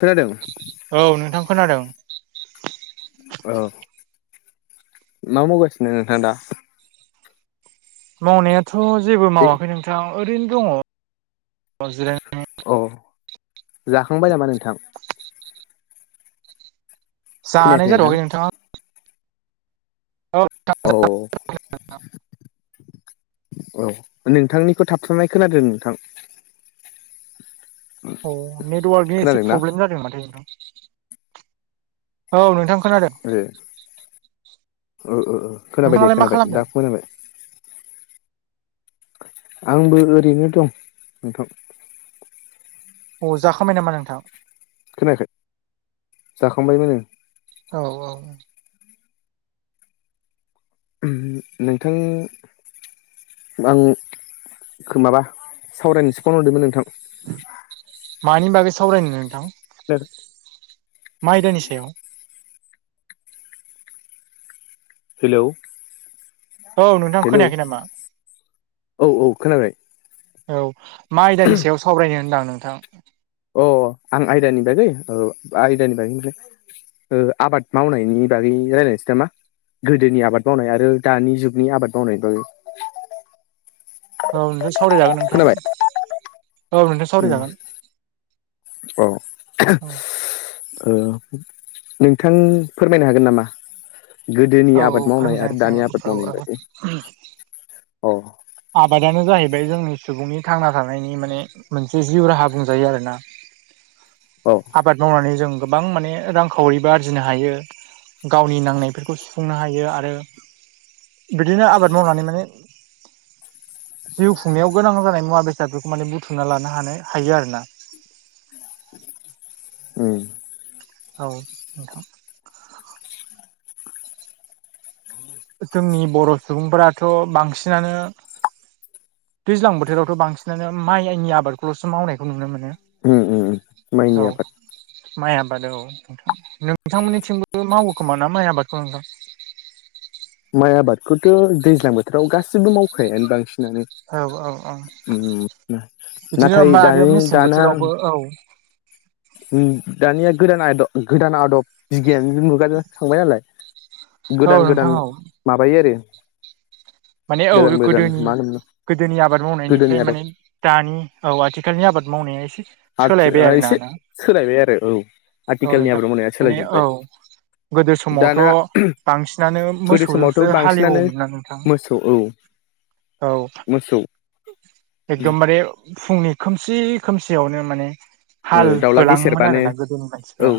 खोनादों? औ नोंथां खोनादों। औ मा मावगासिनो नोंथां दा? मावनायाथ' जेबो मावाखै नोंथां ओरैनो दङ जिराय औ जाखांबाय नामा नोंथां? [inaudible] खोनायाखै जानाय नोंथां जाथ'वाखै नोंथाङा औ औ नोंथांनिखौ थाबथानाय खोनादों नोंथां औ नेटवार्कनि एसे खोनादोंना प्रब्लेम जादों माथो नोंथां। औ नोंथां खोनादों। ओ ओ ओ खोनाबाय दे नोंथाङालाय मा खोनाबाय खालामदों दा खोनाबाय। आंबो ओरैनो दं नोंथां अ जाखांबाय नामा नोंथां? खोनायाखै जाखांबायमोनो औ औ नोंथां आं खो माबा सावरायनोसो फन हरदोंमोन नोंथां। मानि बागै सावरायनो नोंथां? [unintelligible] मा आदानि सायाव? हेलौ औ नोंथां हेलौ खोनायाखै नामा? औ औ खोनाबाय। औ मा आयदानि सायाव सावरायनो होनदों नोंथां? अ आं आयदानि बागै औ आयदानि बागै ओ आबाद मावनायनि बागै रायजलायनोसै नामा? गोदोनि आबाद मावनाय आरो दानि जुगनि आबाद मावनायनि बागै औ नोंथां सावरायजागोन नोंथां खोनाबाय औ नोंथां सावराय उम जागोन औ औ नोंथां फोरमायनो हागोन नामा? गोदोनि औ आबाद मावनाय फोरमायना आरो होनोसै आं दानि आबाद औ औ मावनायनि बायदि अ आबादानो जाहैबाय जोंनि सुबुंनि थांना थानायनि माने मोनसे जिउ राहा बुंजायो आरो ना। औ आबाद मावनानै जों गोबां माने रांखावरिबो आरजिनो हायो। गावनि नांनायफोरखौ सुफुंनो हायो आरो बिदिनो आबाद मावनानै माने जिउ खुंनायाव गोनां जानाय मुवा बेसादफोरखौ माने बुथुमना लानो हानाय हायो आरोना। उम औ नोंथां जोंनि बर' सुबुंफोराथ' बांसिनानो दैज्लां बोथोरावथ' बांसिनानो माइनि आबादखौल'सो मावनायखौ नुनो मोनो। उम उम उम माइनि औ आबाद माइ आबाद औ नोंथां नोंथांमोननिथिंबो मावोखोमा ना माइ आबादखौ नोंथां? माइ आबादखौथ' दैज्लां बोथोराव गासिबो मावखायानो बांसिन नों औ औ औ बिदिनो नाथाय होमबा आरो दानि मेसें दाना [inaudible] बोथोरावबो औ दानिया गोदान आदब गोदान आदब बिगियानजों मुगाजों थांबाय नालाय। औ गोदान नोंथां गोदान औ माबायो आरो माने गोदान औ गोदान गोदोनि मा होनोमोन गोदोनि आबाद गोदोनि मावनायनिफ्राय आदब माने दानि औ आथिखालनि आबाद मावनाया एसे सोलायबाय आरो ना ना सोलायबाय आरो औ औ आथिखालनि नोंथां आबाद मावनाया माने सोलाय औ जोबबाय। गोदो समावथ' बांसिनानो मोसौजोंसो हालेवोमोन ना नोंथां औ औ औ मोसौ एकदमबारे फुंनि खोमसि खोमसियावनो माने ओ हाल दाउला होलाङोमोन गेसेेरबानो आरो ना गोदोनि मानसिफ्रा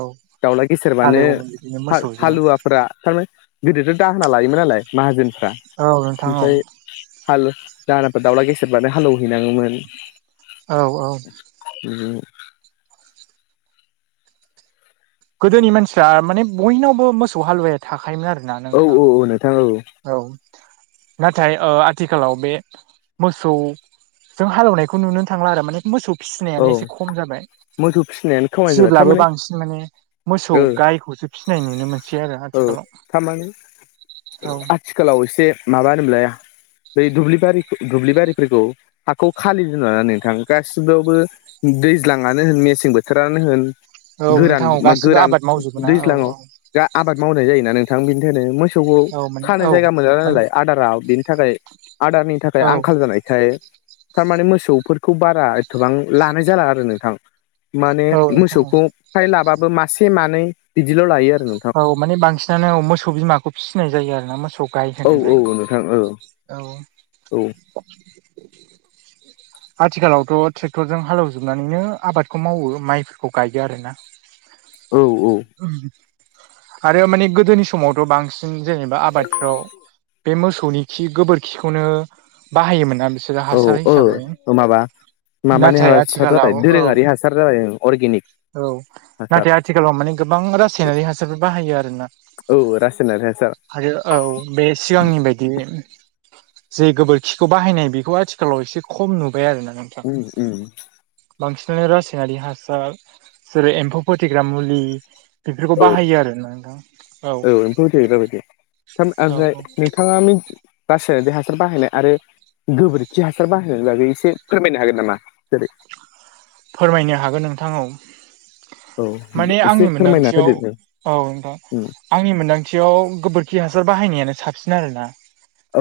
औ दाउला हालेवोमोन बिदिनो मोसौजों फोरा थारमाने गोदोथ' दाहोना लायोमोन नालाय माहाजोनफ्रा औ नोंथां औ ओमफ्राय हाल दाहोनाफोरा दावला गेसेरबानो हालेवहैनाङोमोन औ औ [unintelligible] गोदोनि मानसिफ्रा माने बयनावबो मोसौ हालुवाया थाखायोमोन आरोना औ नोंथां औ औ नोंथां औ औ नाथाय आथिखालाव बे मोसौ जों हालेवनायखौ नुनो थांला आरो माने मोसौ औ फिसिनायानो एसे खम जाबाय मोसौ फिसिनायानो खामानि जाबाय फिसिब्लाबो थारमाने बांसिन माने मोसौ ओ गायखौसो फिसिनाय नुनो मोनसै आरो आथिखालाव थामानि औ आथिखालाव एसे माबा होनोमोनलाय बै दुब्लि बारि दुब्लि बारिफोरखौ हाखौ खालि दोनलाना नोंथां गासियावबो दैज्लांनो होन मेसें बोथोरानो होन औ नोंथां गोरान औ मा गासिबो गोरान आबाद मावजोबो ना औ औ दैज्लाङाव दा आबाद मावनाय जायोना नोंथां बिनि थाखायनो मोसौखौ औ माने खानो औ जायगा मोनला माने नालाय आदारा बेनि थाखाय आदारनि थाखाय औ आंखाल जानायखाय थारमाने मोसौफोरखौ बारा एथबां लानाय जाला आरो नोंथां माने औ नोंथां मोसौखौ फ्राय लाबाबो मासे मानै बिदिल लायो आरो नोंथां औ औ माने बांसिनानो मोसौ बिमाखौ फिसिनाय जायो आरो ना मोसौ गाय औ होनो औ जायखौ नोंथां औ औ औ आथिखालावथ ट्रेक्टरजों हालेवजोबनानैनो आबादखौ मावो माइफोरखौ गायो आरोना औ औ आरो माने गोदोनि समावथ बांसिन जेनेबा आबादफ्राव बे मोसौनि खि गोबोरखिखौनो बाहायोमोनना बिसोर औ औ माबा माबानि नाथाय हासार आथिखालाव जाबाय औ दोरोङारि हासार जाबाय अरगेनिक औ नाथाय आथिखालाव माने गोबां रासायनारि हासारफोर बाहायो आरो ना औ रासायनारि हासार आरो औ बे सिगांनि बायदिनो जे गोबोरखिखौ बाहायनाय बेखौ आथिखालाव एसे खम नुबाय आरोना नों उम उम बांसिनानो रासायनारि हासार जेरै एम्फौ फोथैग्रा मुलि बेफोरखौ औ बाहायो आरोना नोंथां औ [unintelligible] ओमफ्राय औ औ नोंथाङा मिन रासायनारि हासार बाहायनाय आरो गोबोरखि हासार बाहायनायनि बागै एसे फोरमायनो हागोन नामा जेरै फोरमायनो हागोन नोंथां औ औ माने एसे आंनि फोरमायना मोनदांथियाव होदो नों औ नोंथां उम आंनि मोन्दांथियाव गोबोरखि हासार बाहायनायानो साबसिन आरोना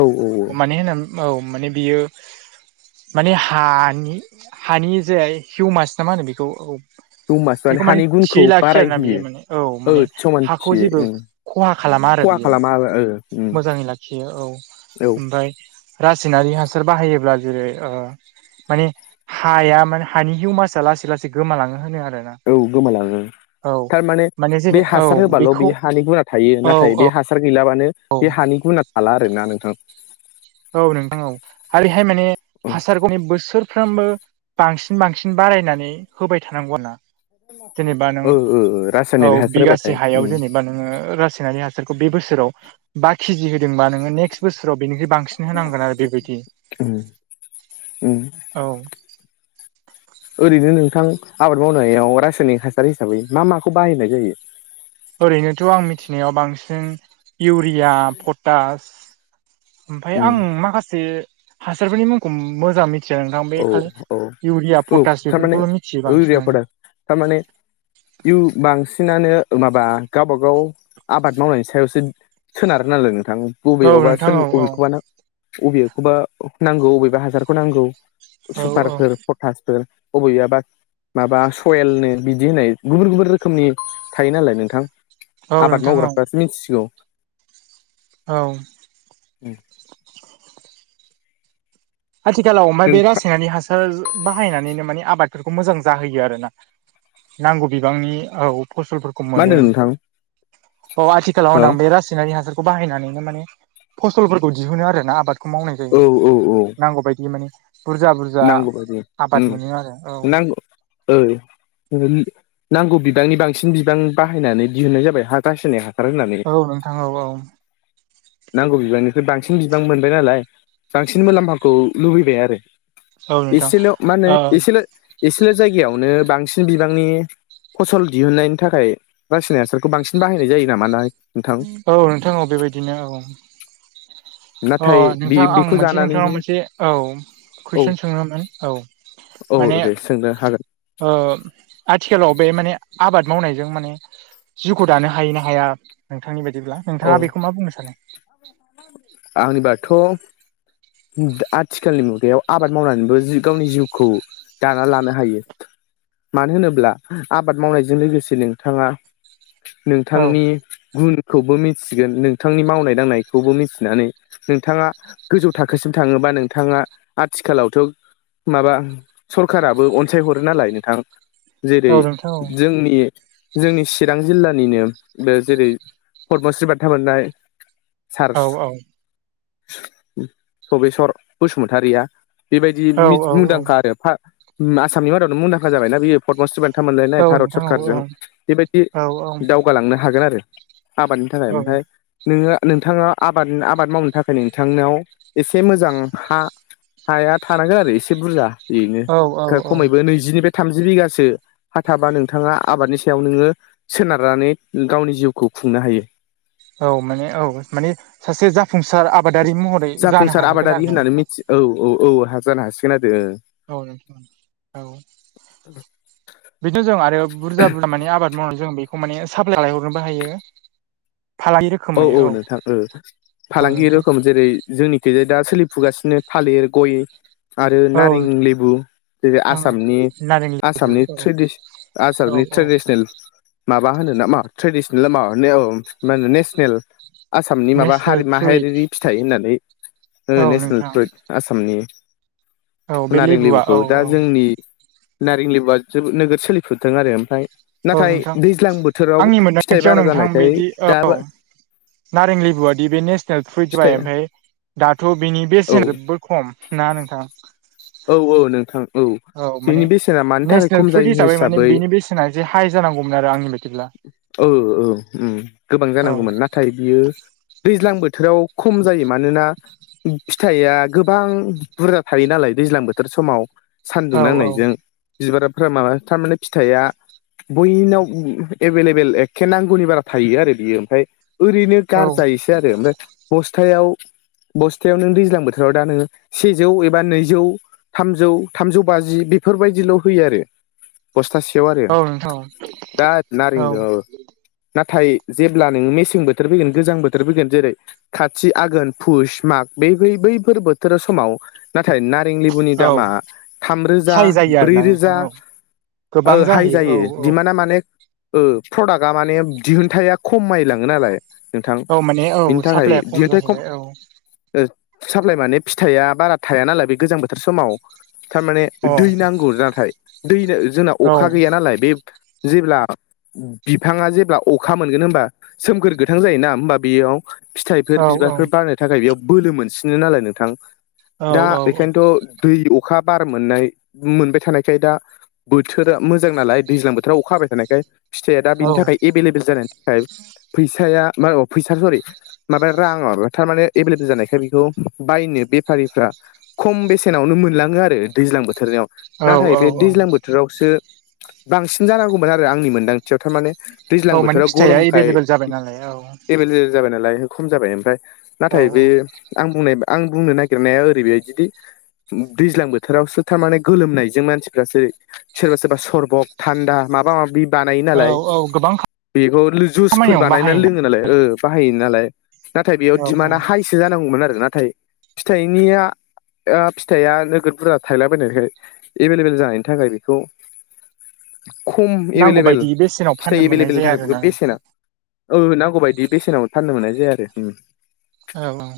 औ औ माने औ माने बियो माने हानि हानि जाय हिउमास नामा होनो बेखौ औ दमास बेखौ माने हानि गुनखौ थियै लाखियो आरोना बियो बारायहोयो माने औ ओ माने हाखौ समानथि जेबो खहा खालामा आरो बियो खालामा ओ उम मोजाङै लाखियो औ औ ओमफ्राय रासायनारि हासार बाहायोब्ला जेरै माने हाया माने हानि हिउमासआ लासै लासै गोमालाङो होनो आरो ना औ गोमालाङो थारमाने माने जेने बे औ हासार होबाल‌ बेखौ बे हानि गुना थायो औ औ नाथाय बे हा हासार गैलाबानो बे हानि गुना थाला आरोना नोंथां। औ नोंथां औ आरोहाय माने ओ हासारखौहाय बोसोरफ्रोमबो बांसिन बांसिन बारायनानै होबाय थानांगौ। जेनेबा नों ओ औ रासायनारि हासार होबाथाय बिगासे हायाव उम जेने बा नोङो रासायनारि बोसोराव बा केजि होदोंबा नोङो नेक्स बोराव बेनिफ्राय बां सिन होनांगोन आरो बेबायदि उम उम औ। ओरैनो नोंथां आबाद मावनायाव रासायनिक हासार हिसाबै मा माखौ बाहायनाय जायो? ओरैनोथ आं मिथिनायाव बांसिन इउरिया पटास ओमफाय उम आं माखासे हासारफोरनि मुंखौ मोजां मिथि या नोंथां बे औ खालि औ इउरिया औ पटास थारमाने बेफोरखौल मिथियो बांसिनानो। थारमाने इय बांसिनानो माबा गावबा गाव आबाद मावनायनि सायावसो सोनारो नालाय नोंथां औ बबेयावबा नोंथां सोर औ औ बबेखौबा नों अबेखौबा नांगौ बबेबा हासारखौ नांगौ। औ औ सुपारफोर पटासफोर बबेबबा माबा सयेलनो बिदि होननाय गुबुन गुबुन रोखोमनि थायो नालाय नोंथां औ आबाद नोंथां औ मावग्राफ्रासो मिथिसिगौ। औ आथिखालाव मा बे नोंथां रासायनारि हासार बाहायनानैनो माने आबादफोरखौ मोजां जाहोयो आरोना। नांगौ बिबांनि औ फसलफोर मा मोनो होनदों नोंथां अ आथिखालाव हो होनां बे रासायनारि हासार खौ बाहायनानैनो माने फसलफोरखौ दिहुनो आऱ ना आबादखौ मावनाय जायो। औ औ औ नांगौबायायदि माने बुरजा बुरजा नांगौ बायदि आबाद मोनो आरो औ। औ नांगौ बिबांनि बांसिन बिबां बाहायनानै दिहुननाय जाबाय हा गास्रिनाया औ नोंथां औ औ। नांगौ बिबांनिफ्राय बांसिन बिबां मोनबाय नालाय बांसिन मुलाम्फाखौ लुबैबाय आरो। औ नोंथां एसेल' मा होनो एसेल' एसेल' जायगायावनो बांसिन बिबांनि फसल दिहुनन्नायनि थाखाय रासायनिक हासारखौ बांसिन बाहायनाय जायो नामा ना। नोंथां औ नोंथां औ बेबायदिनो औ। अ नाथाय बे नोंथां आं बेखौ मोनसे जानानैनो नोंथांनाव मोनसे औ औ कुइसन सोमोन औ। औ माने दे सोंनो हागोन। आथिखालाव बे माने आबाद मावनायजों माने जिउखौ दानो हायो ना हाया नोंथांनि बायदिब्ला औ नोंथाङा बेखौ मा बुंनो सानो? आंनिबाथ' आथिखालनि मुगायाव आबाद मावनानैबो गावनि जिउखौ दाना लानो हायो मानो होनोब्ला आबाद मावनायजों लोगोसे नोंथाङा औ नोंथांनि गुनखौबो मिथिगोन नोंथांनि मावनाय दांनाय बे खौबो मिथिनानै नोंथाङा गोजौ थाखोसिम थाङोबा नोंथाङा आथिखालावथ' माबा सरखाराराबो अनसाय हरो नालाय नोंथां जेरै औ नोंथां औ जोंनि जोंनि चिरां जिल्लानिनो बे जेरै पदमश्रि बान्था मोननाय सार औ औ सबेस्वर बसुमतारिया बेबायदि औ औ औ मुंदांखा आरो आसामनि मादावनो मुंदांखा जाबायना बियो। पदमस्री बान्था मोनलायनाय औ भारत नोंथां औ सरकारजों औ बेबायदि औ दावगालांनो हागोन आरो आबादनि थाखाय औ ओमफ्राय नोङो नोंथाङा आबाद आबाद मावनो थाखाय नोंथांनाव एसे मोजां हा हाया थानांगोन आरो एसे बुरजा औ बेनो औ खमैबो नैजिनिफ्राय थामजि बिगासो। हाथाबा नोंथाङा आबादनि सायाव नोङो सोनारनानै गावनि जिउखौ खुंनो हायो। औ माने औ माने सासे जाफुंसार आबादारि महरै जानो जाफुंसार हाहैगोन आबादारि आरो ना होननानै नोंथां मिथि औ औ औ जानो हासिगोन आरो। औ औ। औ। बिदिनो जों आरो बुरजा बुरजा माने आबाद मावनानै जों बेखौ माने साप्लाय लायहरनोबो हायो। फालायो औ औ नोंथां फालांगि नोंथां रोखोम जेरै जोंनिख जाय दा सोलिफुगासिनो थालिर गय आरो औ नारें लेबु जेरै नोंथां औ आसामनि नारें लेबु आसामनि औ औ आसामनि औ ट्रेडिसनेल माबा होनो ना मा ट्रेडिसनेल माबा मा होनो नेसनेल आसामनि माबा नेसनेल हारि फ्रुइट माहायारि फिथाइ होननानै औ नेसनेल नोंथां फ्रुइद आसामनि औ बे नारें लेबुआ लेबुखौ औ दा औ जोंनि नारें लेबा जो नोगोद सोलिफुदों आरो ओमफ्राय औ नाथाय नोंथां दैज्लां बोथोराव आंनि फिथाइ मोनदांथियाव बारा नोंथां जानायखाय बिदि औ दा नारें लेबुआादि बे नेसनेल फ्रुइट जाबाय फिथाइ ओमफ्राय दाथ' बिनि औ बेसेन खम ना नोंथां। औ औ नोंथां। औ माने बेनि बेसेना मानि थाखाय नेसनेल खम फुट जायो हिसाबै माने बेनि बेसेना एसे हाइ जानांगौमोन आरो आंनि बायदिब्ला औ औ गोबां औ जानांगौमोन नाथाय बियो। दैज्लां बोथोराव खम जायो मानोना। फिथाइया गोबां बुरजा थायो नालाय। दैज्लां बोथोर समाव सानदुं औ नांनायजों बिबाराफ्रा माबा थारमाने फिथाइया बयनाव एभेलेबेल एखे नांगौनि बारा थायो आरो बियो ओमफ्राय ओरैनो औ गारजायोसो आरो। ओमफ्राय बस्थायाव नों दैज्लां बोथोराव दा नोङो सेजौ एबा नैजौ थामजौ थामजौ बाजि बेफोरबायदिल' होयो आरो बस्थासेयाव आरो औ नोंथां दा नारें दो औ। नाथाय जेब्ला नोङो मेसें बोथोर फैगोन गोजां बोथोर फैगोन जेरै खाथि आघोन फुस माग बेै बैफोर बोथोर समाव नाथाय ना नारें लेबुनि औ औ दामा थाम रोजा हाइ जायो ब्रै आरोना नोंथां रोजा औ गोबां ओ हाइ जाहैयो जायो औ औ दिमाना माने प्रडाक्टआ माने दिहुनथाया खमाय लाङो नालाय नोंथां औ माने औ बिनि थाखाय साप्लाया दिहोथाय खम जाहैबाय औ साप्लाय माने फिथाइया बारा थाया नालाय बे गोजां बोथोर समाव थारमाने अ दै नांगौ नाथाय दैनो जोंना औ अखा गैया नालाय बे जेब्ला बिफाङा जेब्ला अखा मोनगोन होनबा सोमखोर गोथां जायोना होमबा बेयाव औ फिथाइफोर बिबारफोर बारनो थाखाय बेयाव बोलो मोनसिनो नालाय नोंथां औ दा औ औ बेखायनोथ' दै अखा बार मोननाय मोनबाय थानायखाय दा बोथोरा मोजां नालाय दैज्लां बोथोराव अखा हाबाय थानायखाय फिथाइया दा बिनि थाखाय एभेलेबेल जानायनि थाखाय फैसाया मा फैसा [unintelligible] माबा राङा थारमाने एभेलेबेल जानायखाय बेखौ बायनो बेफारिफ्रा खम बेसेनावनो मोनलाङो आरो दैज्लां बोथोराव औ नाथाय बे औ दैज्लां बोथोरावसो बांसिन जानांगौमोन आरो आंनि मोनदांथियाव थारमाने दैज्लां औ माने बोथोराव फिथाइआ गरमखाय एभेलेबेल जाबाय नालाय औ एभेलेबेल जाबाय नालाय खम जाबाय ओमफ्राय औ नाथाय बे आं बुंनाय आं बुंनो नागिरनाया ओरैबाय दि दैज्लां बोथोरावसो थारमाने गोलोमनायजों मानसिफ्रासो सोरबा सोरबा सरबक थान्दा माबा माबिथ बानायो औ नालाय औ गोबां बेखौ जुसफोर खामानियावनो बानायनानै बाहायोना लोङो नालाय बाहायो नालाय नाथाय बेयाव औ औ दिमानदा हाइसो जानांगौमोन आरो नाथाय फिथाइनिया फिथाइया नोगोद बुरजा थायलाबायनायखाय एभेलेबेल जानायनि थाखाय बेखौ खम नांगौ एभेलेबेल बायदि बेसेनाव फाननो फिथाइ मोननाय एभेलेबेलनि जाया थाखाय आरोना बेखौ नोंथां बेसेना औ नांगौबादि बेसेनावबो फाननो मोननाय जाया आरो ओम औ [unintelligible]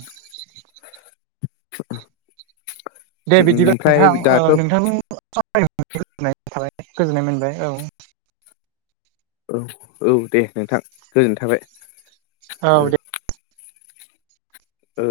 [unintelligible] दे बिदिबा नोंथां दाथ' नोंथांजों सावरायनानै गोजोननाय थाबाय गोजोननाय मोनबाय औ औ औ दे नोंथां गोजोननाय थाबाय औ दे ओ